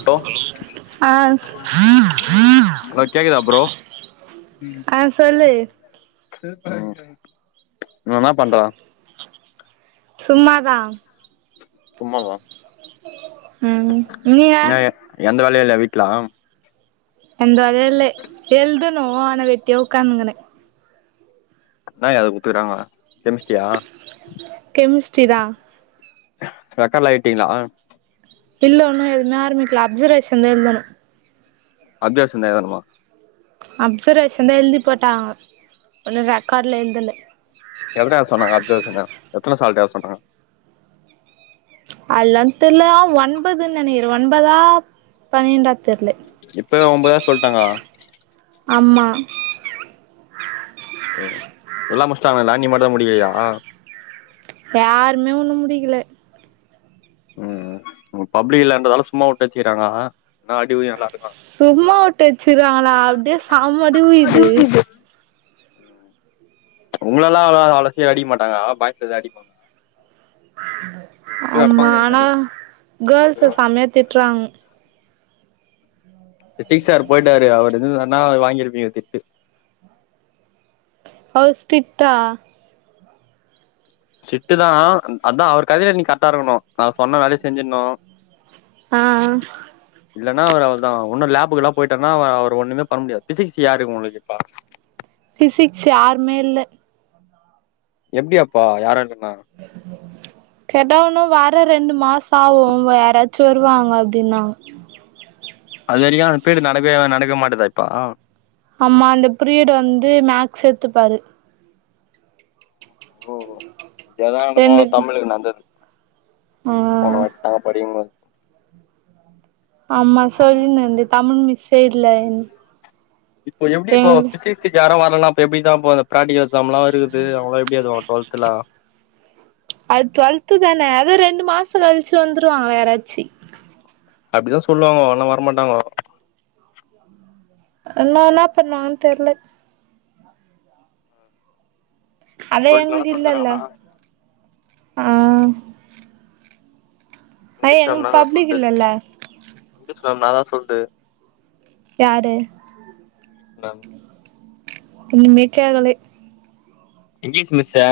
Hello ஆ hello கேக்குதா bro ஆ சொல்லு ஹோ என்னா பண்ற சும்மா தா சும்மாவா ம் நீங்க வீட்லாம் எந்த வேலயு இல்லே எழுதனு ஆன வெட்டியா உக்காந்துக்கினே என்ன எழுத குடுத்துக்கறாங்க கெமிஸ்ட்ரியா கெமிஸ்ட்ரிதா ரெக்காட்லா எழுட்டீங்களா இல்ல உன்னு எதுவுமே ஆரம்பிக்கல அப்சர்வேஷன் தான் எழுதனு அப்ஜவேஷன் எழுதனுமா அப்சர்வேஷன் தா எழுதி போட்டாங்க ஒன்னு ரெக்கார்ட்லா எழுதல எழுத யார் சொன்னாங்க அப்ஜவேனு எத்தனை சால்ட்டு எழுத சொன்னாங்க அல்லாந் தெர்ல ஒன்பதுன்னு நெனைக்கிறே ஒன்பதா பன்னெண்டாத் தெர்ல இப்பவே ஒன்பதாவது சொல்ட்டாங்க ஆம்மா எல்லா முடிச்டாங்ல்லா நீ மட்டு தா முடிக்கிலியாமா யாருமே உண்ணு முடிக்கல ம் பப்ளிக் இல்லன்றதால சும்மா வுட்டுவச்சுகிறாங்க என்னா அடிவுலு நல்லா சும்மா வுட்டு வச்சிருக்காங்ளா அப்டியே செம்ம அடி விழுது உங்களெல்லா அவ்வள அவ்ள சீக்கர அடிக்க மாட்டாங்க பாய்ஸை தா அடிப் ஆமா ஆனா கேர்ள்ஸ செமையா திட்றாங் பிசிக்ஸ் சார் போயிட்டாரு அவர் இருந்திருந்தார்னா வாங்கிருப்பீங்க திட்டு அவரு ஸ்ட்ருட்டா ஸ்ட்ரிட்டு தா அதா அவர் கதையில நீ கரெக்டா இருக்கணு நா சொன்ன வேலைய செஞ்சிட்ணு அ இல்லனா அவர் அவ்ளதா ஒன்னு லேபுக்கு எல்லா போயிட்டனா அவ அவர் ஒண்ணுமே பண்ண முடியாது பிசிக்ஸ் யாரு உங்களுக்கு இப்ப பிசிக்ஸ் யாருமே இல்ல எப்படி அப்போ யாரா கேட்டா ஒன்னு வா ன்னு ரெண்டு மாச ஆகு யாராச்சு வருவாங்க அப்படின்னாங்க அது வரைக்கு அந்த பீரிடு நடக்கவே நடக்க மாட்டேதா இப்போ ஆமா அந்த பீரியடு வந்து மேக்ஸ் எடுத்துப்பாரு ஓ எத எனக்கு ரெண்டு தமிழுக்கு நடந்துது ஆ போனவாட்டி நாங்க படிக்கும்போ ஆமா சொல்லின் தமிழ் மிஸ்சே இல்லன் இப்போ எப்படி இப்போ பிசிக்ஸ்க்கு யாரு வரலனா இப்ப எப்படிதா அந்த பிராக்டிகல் எக்ஸாம்ல்லா வருது அவுங்கல்லா எப்டி எழுதுவாங்க டுவெல்த்லா அது டுவெல்து தான அது ரெண்டு மாசம் கழிச்சி வந்துருவாங்க யாராச்சி அப்படிதா சொல்லுவாங்கோ ஆனா வரமாட்டாங்கோ என்ன என்ன பண்ணுவாங்கன் தெர்ல அதே சொல்லி எங்க நல்லா சொல்லி வீட்ல இல்ல தராங்களா அ அய் இங்கிலீஷ் எங்களுக் பப்ளிக் இல்லல்ல என்னதா சொல்ட்டு யாரு [unintelligible] இனிமேக்கே ஆகலே இங்கிலீஷ் மிஸ்சா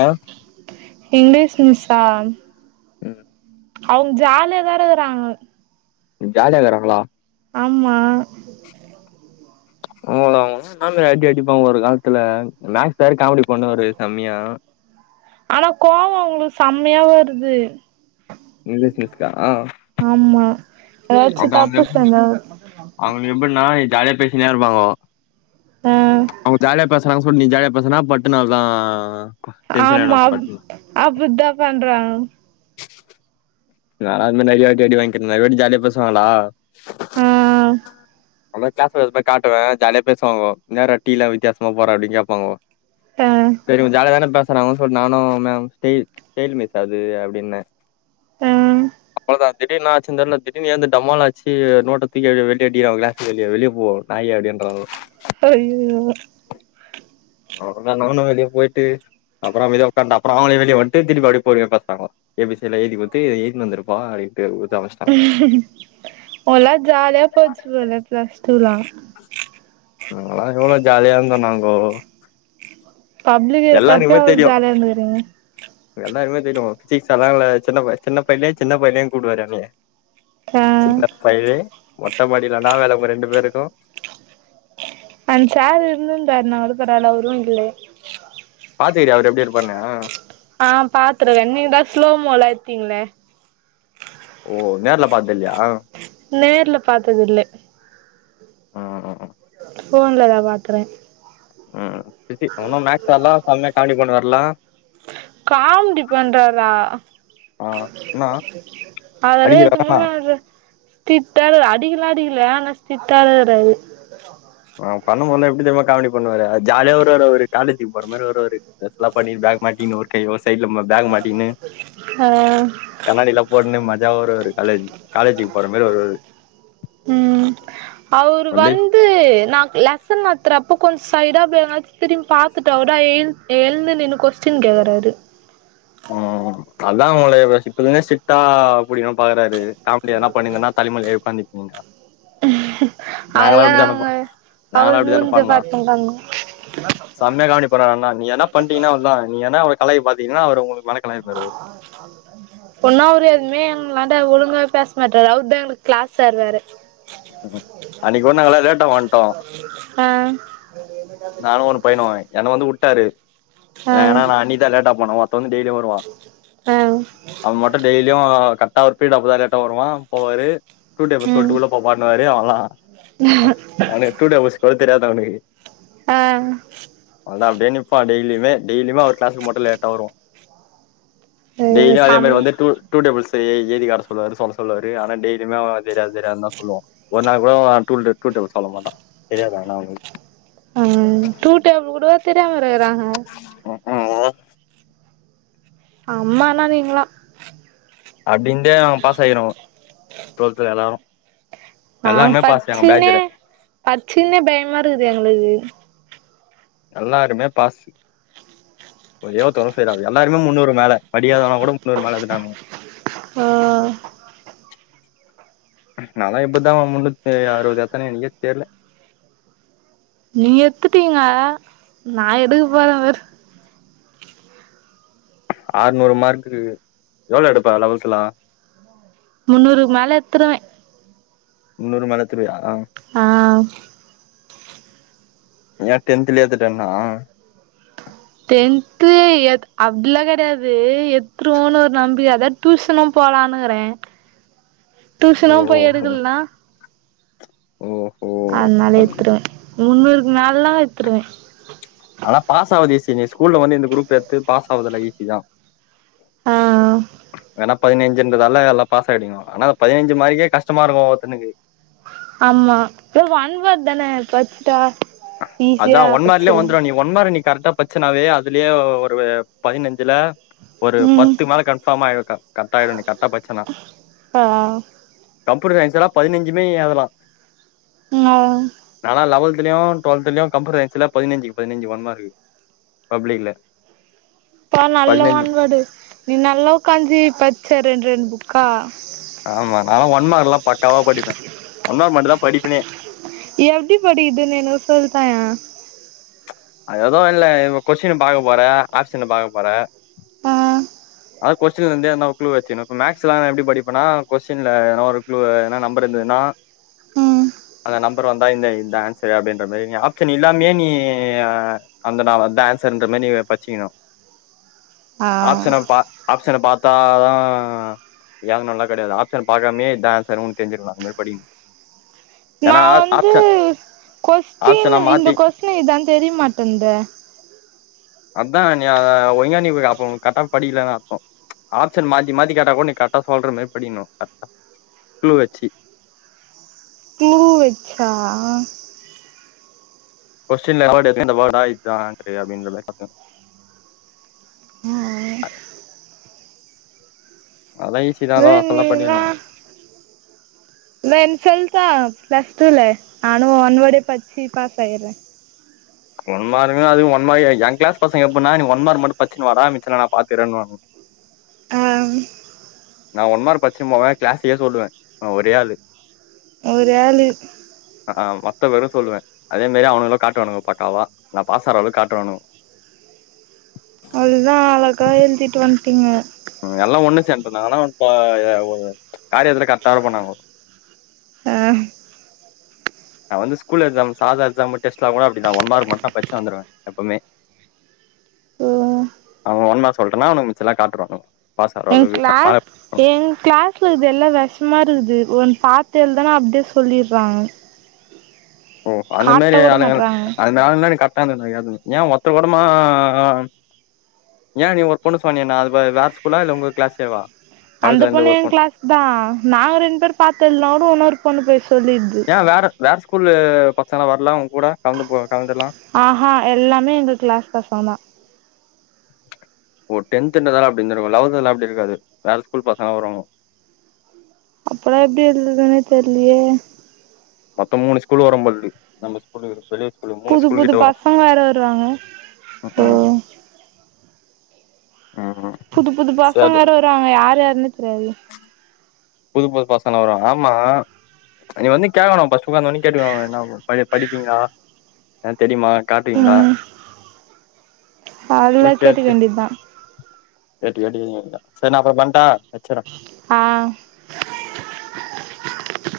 இங்கிலீஷ் மிஸ்சா ம் அவுங் ஜாலிய தா இருக்கறாங்க ஜாலியா இருக்கறாங்ளா ஆமா அவுங்க அவுங் என்ன மாரி அடி அடிப்பாங்க ஒரு காலத்துல மேக்ஸ் சார் காமெடி பண்ணுவாரு செமையா ஆனா கோவ அவங்ளுக்கு செமையா வருது இங்கிலீஷ் மிஸ்கா ஆமா ஏதாச்சு தப்பு செஞ்சாதா அவுங்க எப்டினா ஜாலியா பேசிக்கினே இருப்பாங்கோ ஆ அவுங்க ஜாலியா பேசுறாங்க நீ ஜாலிய பேசுனா பட்டுன்னு அவ்ளவுதா ஆமா அப்டிதா பண்றாங்க நா இந்தமாரி நெறையாவாட்டி அடி வாங்கிக்கிறே நெறைவாட்டி ஜாலியா பேசுவாங்ளா அ மொதல்ல கிளாஸ் ஒர்க் காட்டுவே ஜாலியா பேசுவாங்கோ என்னடா டீ எல்லா வித்தியாசமா போற அப்படின்னு கேப்பாங்கோ ஆ சேரி இவுங்க ஜாலியா தானே பே சுறாங்க சொல் நானு மேம் ஸ்டைல் ஸ்டைல் மிஸ்சு அது அபடின்னே ஆ அப்போதா திடீர் என்னாச்சி தெர்ல திடீன்னு ஏந்து டமால் அடிச்சி நோட்ட தூக்கி [unintelligible] வெளிய போ நாயே அப்டின்றாங்கோ அய்யியோ அவ்ளோதா நானு வெளிய போய்ட்டு அப்றோ அமைதியா உக்காந்தப்பறோ அவுங்களே வெளிய வன்ட்டு திரும் அப்டே பொருமயா பாத்தாங்கோ ஏ பி சி லா எழ்தி குத்து எய்தின் வந்துருப்பா அப்டின் உங்கல்லா ஜால்யா போச்சிப் போல ப்ளஸ்டூலா நாங்களா எவ்ளோ ஜாலியார்ந்தோ நாங்கோ பப்ளிக் இருக்கப்யே அவ்ள் ஜாலியா இந்துக்குறிங்க என்ன எல்லாருக்மே தெரியு ஃபிசிக்ஸ் சார்லா என்ன சின்ன பை சின்ன பைனே சின்ன பைனேனு கூப்டுவாரு எனய ஆ சின்ன பயலே மொட்ட மாடியில இன்னா வேல உங்க ரெண்டு பேருக்கு அந் சார் இர்ந்துந்தார்னா கூட பரவால அவுரு இல்லே பாத்துக்குறியா அவ்ரு எப்டி இர்ப்பார்னு ஆ பாத்துருக்க நீங்தா ஸ்லோமோலா எத்திங்ளே ஓ நேர்ல பாத்தில்யா நேர்ல பாத்ததில்ல அ அ அ ஃபோன்லதா பாத்றே ம் பிசி உன்னு மேக்ஸ் சார்லா செம்யா காம்ன்டி பண்வார்ல காம்டிப் பண்றாரா ஆ என்னா அதல்லா எதுமே அடிக்கிறானா வராது ஸ்டிட்டாரு அடிக்கிலா அடிக்கிலா ஆனா ஸ்டிட்டாருக்குறாறு நா பண்ணு போத்லா எப்டி தெரிமா காமடி பண்ணுவாரு ஜாலியா வருவாரு அவுரு காலேஜிக் போற மாறி வருவாரு ட்ரெஸ் லா பண்ணி பேக் மாட்டி இன்னோர் கை ஒர் சைட்ல மக் பேகு மாட்டிகினு ஆ கண்ணாடிலா போட்ன்னு மஜாவ வருவாரு காலேஜ் காலேஜிக் போற மாறி வர்வாரு ம் அவுரு வந்து நா லெசன் நட்த்துறப்ப கொஞ் சைடா அப்டே எங்னாச் திரும் பாத்துட்டா கூட எல் எல்ந்து நின்னு கொஸ்டின் கேக் கறாரு ம் அதா உங்கள இப சிப் இப்பத்லுனே ஸ்டிட்டா புடிகணு பாக்றாரு காம்டி எத்னா பண்ணிந்தனா தலிமேல உக்காந்துப்பிங்க அத்லா நாங்க அவுரு மூஞ்ச பாத்னு [unintelligible] செம்யா கவ்னிப்பாரு அதல்லா நீ எத்னா பண்டீனா அவ்ள்தா நீ என்னா அவுர கலாய்க பாத்திங்னா அவுரு உங்கு உன்னோ அவுரு எத்மே எங்லான் ட ஒழுங்காவே பேஸ் மாட்டாரு அவுர் தா எங்ளுக் க்ளாஸ் சார் வேற ம் அன்னைக்கு கூட நாங்கல்லா லேட்டா வந்ட்டோம் அ நானு ஒனு பையனு என்ன வந்து உட்டாரு ஆ ஏனா நா அன்னிக்தா லேட்டா போனோ ஒர்த்த வந்து டெய்லியு வருவா ஆ அவ் மட்டு டெய்லியு கர்ட்டா அவ்ரு பீரிடப்தா லேட்டா வருவா போவாரு டூ டேபுள் ம் சொல்ட்டு உள்ள போப்பான்னுவாரு அவன்லா அவ்னுக் டூ டேபுள்ஸ் கூட தெரியாது அவ்னுக்கு அ வந்து அப்டே நிப்பா டெய்லியுமே டெய்லியுமே அவ்ரு க்ளாஸ்க்கு மட்டு லேட்டா வருவா டெய்ல்யூ அதே சம் மாறி வந்து டு டூ டேபுள்ஸ் எய் எய்தி காட்ட சொல்வாரு சொல்ல சொல்வாருா ஆனா டெய்லியுமே அவ தெர்யாது தெர்யாதுன் தா சொல்லுவா ஒர் நாள் கூட அவ டூ டே டூ டேபுள் சொல்ல மாட்டா தெர்யாதானா அவ்னுக் ஆ டூ டேபிள் கூடவா தெர்யாம இருக்குறாங்க ஆமா அம்மான்னா நீங்ளா அப்டின்ந்தே அவ பாஸ் ஆய்கிறோ டொல்துல எல்லாரு நாங் எல்லாருமே பாஸ் எங்க பச்சினே பேட்ஜ்ல பச்சினே பேய்மாருக்குது எங்ளுக்கு எல்லாருமே பாஸு ஒர்ரே ஒர்த்தங்கூட ஃபெயில் ஆவ்ல எல்லாருமே முன்னூறு மேல படிக்காதவ கூட முன்னூறு மேல எடுத்துட்டானுங் ஓ நாலா எப்பித்தா முன்னுத்தி அறுவது ஏத்தேனே எனக்கே தெர்ல நீங்க எத்துட்டீங்க நா எடுக்க போறே வேற ஆறுநூறு மார்குக்கு எவ்ள எடுப்ப லெவல்த்துலா முன்னூறுக்கு மேல எத்துருவ முன்னூறு மேல எடுத்துருவியா ஆ ஏ டென்த்லேயே ஏத்துட்டேனா டென்து எ அப்டிலா கெடையாது எத்துருவோன்னு ஒரு நம்பிக்க அதா டியூசன்லா போ போலான்னுக்றே டியூஷனு போய் ஓ எடுக்கலனா ஓஹோ அதனால எத்துருவே முன்னூறுக்கு மேலனா எத்துடுவே ஆனா பாஸ் ஆவது ஈசி நீ ஸ்கூல்ல வந்து இந்த குரூப் எடுத்து பாஸ் ஆகுறதுல்லா ஈசி தா ஆ ஆ ஆனா பதினஞ்சுன்றதால எல்லா பாஸ் ஆடுவிங்க ஆனா பதினஞ்சு மார்க்கே கஷ்டமா இருக்கு ஒவ்வொருத்தனுக்கு ஆமா ஒ ஒன் வோர்ட் தானே பச்ட்டா அதா ஒன் மார்லயே வந்துரு நீ ஒன்மார் நீ கரெக்டா பச்செனாவே அதுலயே ஒரு பதினஞ்சுல ஒரு ம் பத்து மேல கன்ஃபார்மா ஆயிடு க கரத்த ஆயிடும் நீ கரட்டா பச்சனா ஆ அப்பற ஏக்சுலா பதினஞ்சுமே எழுதலா ஆ டென்துலயு டுவெல்துலையு கம்ப்யூட்டர் சயின்ஸ்ல பதினஞ்சுக்கு பதினஞ்சு ஒன் மார்க்கு பப்ளிக்ல அப்ப நல்ல பதினஞ்சு ஒன் வார்டு நீ நல்லா உக்காஞ்சி பச்செ ரெண் ரெண் புக்கா ஆமா நா ஒன் மார்க்ல்லா பக்காவா படிப்பே ஒன் மார்க் மட்டு தா படிப்பேனே எப்டி படிக்கதுன்னு எனக்கு சொல்தாயே அது எதவு இல்ல இ கொஷின்ன பாக்க போற ஆப்ஷன்ன பாக்கபோற ஆ அ கொஸ்டின்ல இருந்தே எதனா ஒரு குழு வச்சு இப்ப மேக்ஸ்லா எப்டி படிப்பனா கொஷின்ல எதனா ஒரு க்ளுவு எதனா நம்பர் இருந்ததுன்னா ம் அந்த நம்பர் வந்தா இந்தா இதுதா ஆன்ஸரு அப்டின்ற மாரி நீ ஆப்ஷன் இல்லாமயே நீ நீயே அந்ததா அதா ஆன்சருன்ற மாரி பச்சிக்கணு ஆ ஆப்ஷன பா ஆப்ஷன பத்தாதா ஏதுனோலா கெடையாது ஆப்ஷன் பாக்காமேயே இதா ஆன்சருன் ஒனக்கு தெரிஞ்சிட்லா ஒன்னுமே படி நா வந்து கொஸ்டின் ஆப்ஷன இந்த மாத்தி கொஸ்டின் இது ஆன் தெரியமாட்டேந்தே அதா நீ ஒழிங்கா நீ அப்ப கட்டா படிகலன்னு அர்த்தோ ஆப்ஷன் மாத்தி மாத்தி கேட்டா கூட நீ கரெக்டா சொல்ற மாரி படிக்ணு கரெக்டா க்ளூ வெச்சு க்ளூ வெச்சா கொஸ்டின்ல இந்த வேர்டு இருக்குனா இந்த வேர்டா இத்தா ஆன்சரு அப்டின்ற மாரி பாக்கனு ஆ அதெல்லா ஈஸிதா ஏ அதெல்லா நீ அசால்டா இல்லா பண்ணிடலா வேன் சொல்டா பிளஸ்டூல நானு ஒன் வேடே பச்சி பாஸ் ஆயிட்றே ஒன் மார்க்னா அதுவு ஒன் மார்க் எ ஏ கிளாஸ் பசங்க எப்பிட்னா நீ ஒன் மட்டு பச்சுனு வாடா மிச்சத நா பாத்துக்குரேனுவாங்க ஆ நா ஒன் மார்க் பச்சுனு போனா க்ளாஸுக்கேயே சொல்லுவே நா ஒரே ஆளு எ பெரிய ஆழு ஆ மொத்த பேரு சொல்லுவே அதே மாரி அவனுங்களு காட்டுவானுங்க பக்காவா நா பாஸ் ஆற அளவுக் காட்டுவானுங்க அவ்ளோதா அழகா எழுதிட்டு வந்ட்டீங்க. ம் எல்லா ஒன்னு சேந்ட்டனால ஒன் ப்ப காரியத்துல கரக்டா இருப்போ நாங்கோ ஆ நா வந்து ஸ்கூல் எக்ஸாம் சாதா எக்ஸாம் டெஸ்ட்லா கூட அப்படிதா ஒன் மார்க் மட்டு படிச்சு வந்துருவே எப்பமே ஓ அவ ஒன் மார்க் சொல்டனா அவனுக் மிச்சல்லா காட்டுறுவாங்க. எங் கிளாஸ் எங் கிளாஸ்ல இருக்கறது எல்லா வெஷமா இரு க்குது ஒன் பாத்து எழுதானா அப்டே சொல்லிடுறாங் ஓ அந்த மேரி ஆளுங்களா மாட்றாங்க அந்த ஆள்தா எனக் கரெக்ட் டா [unintelligible] ஏ ஒர்த்தர் கொடமா யா நீ ஒரு பொண்ணு சொன்னியே நா அது வே வேற ஸ்கூலா இல்ல உங்க கிளாஸ்ஸேவா அந்த பொண்ணு என் கிளாஸ்தா நாங்க ரெண்டு பேர் பாத்து எழுதானா ஓடோ இன்னோரு பொண்ணு போய் சொல்லிடுது யா வேற வேற ஸ்கூலு பசங்கலா வர்ல உங் ஆஹா எல்லாமே எங்க கிளாஸ் பசங்கதா ஓ டென்த்துன்றதால அப்டி இருந்திருக்கு லெவல்த்ல அப்டி இருக்காது வேற ஸ்கூல் பசங்க வருவாங்கோ அப்பலா எப்டி எழுததுனே தெர்லியே மத்த மூணு ஸ்கூல் வரம்பொழுது நம்ப ஸ்கூலு பெரிய புது புது பசங்க வேற வருவாங்க சோ ம் ம் புது புது பசங்க சரி வேற வருவாங்க யாரு யாருனே தெரியாது. புது புது பசங்களா வருவாங்க ஆமா நீங்க வந்து கேக்கணு ஃபஸ்ட் உக்காந்தோன்னே கேட்டுகணு ப படிப்பீங்களா எல் தெரியுமா காட்டுவீங்ளா ம் ஓகே அதெல்லா [unintelligible] கேட்டுக்க கேட்டு வேண்டியதுதா கேட்டு எழுதிக வேண்டிதா சர் நா அப்பறோ பண்ட்டா வச்சுற ஆ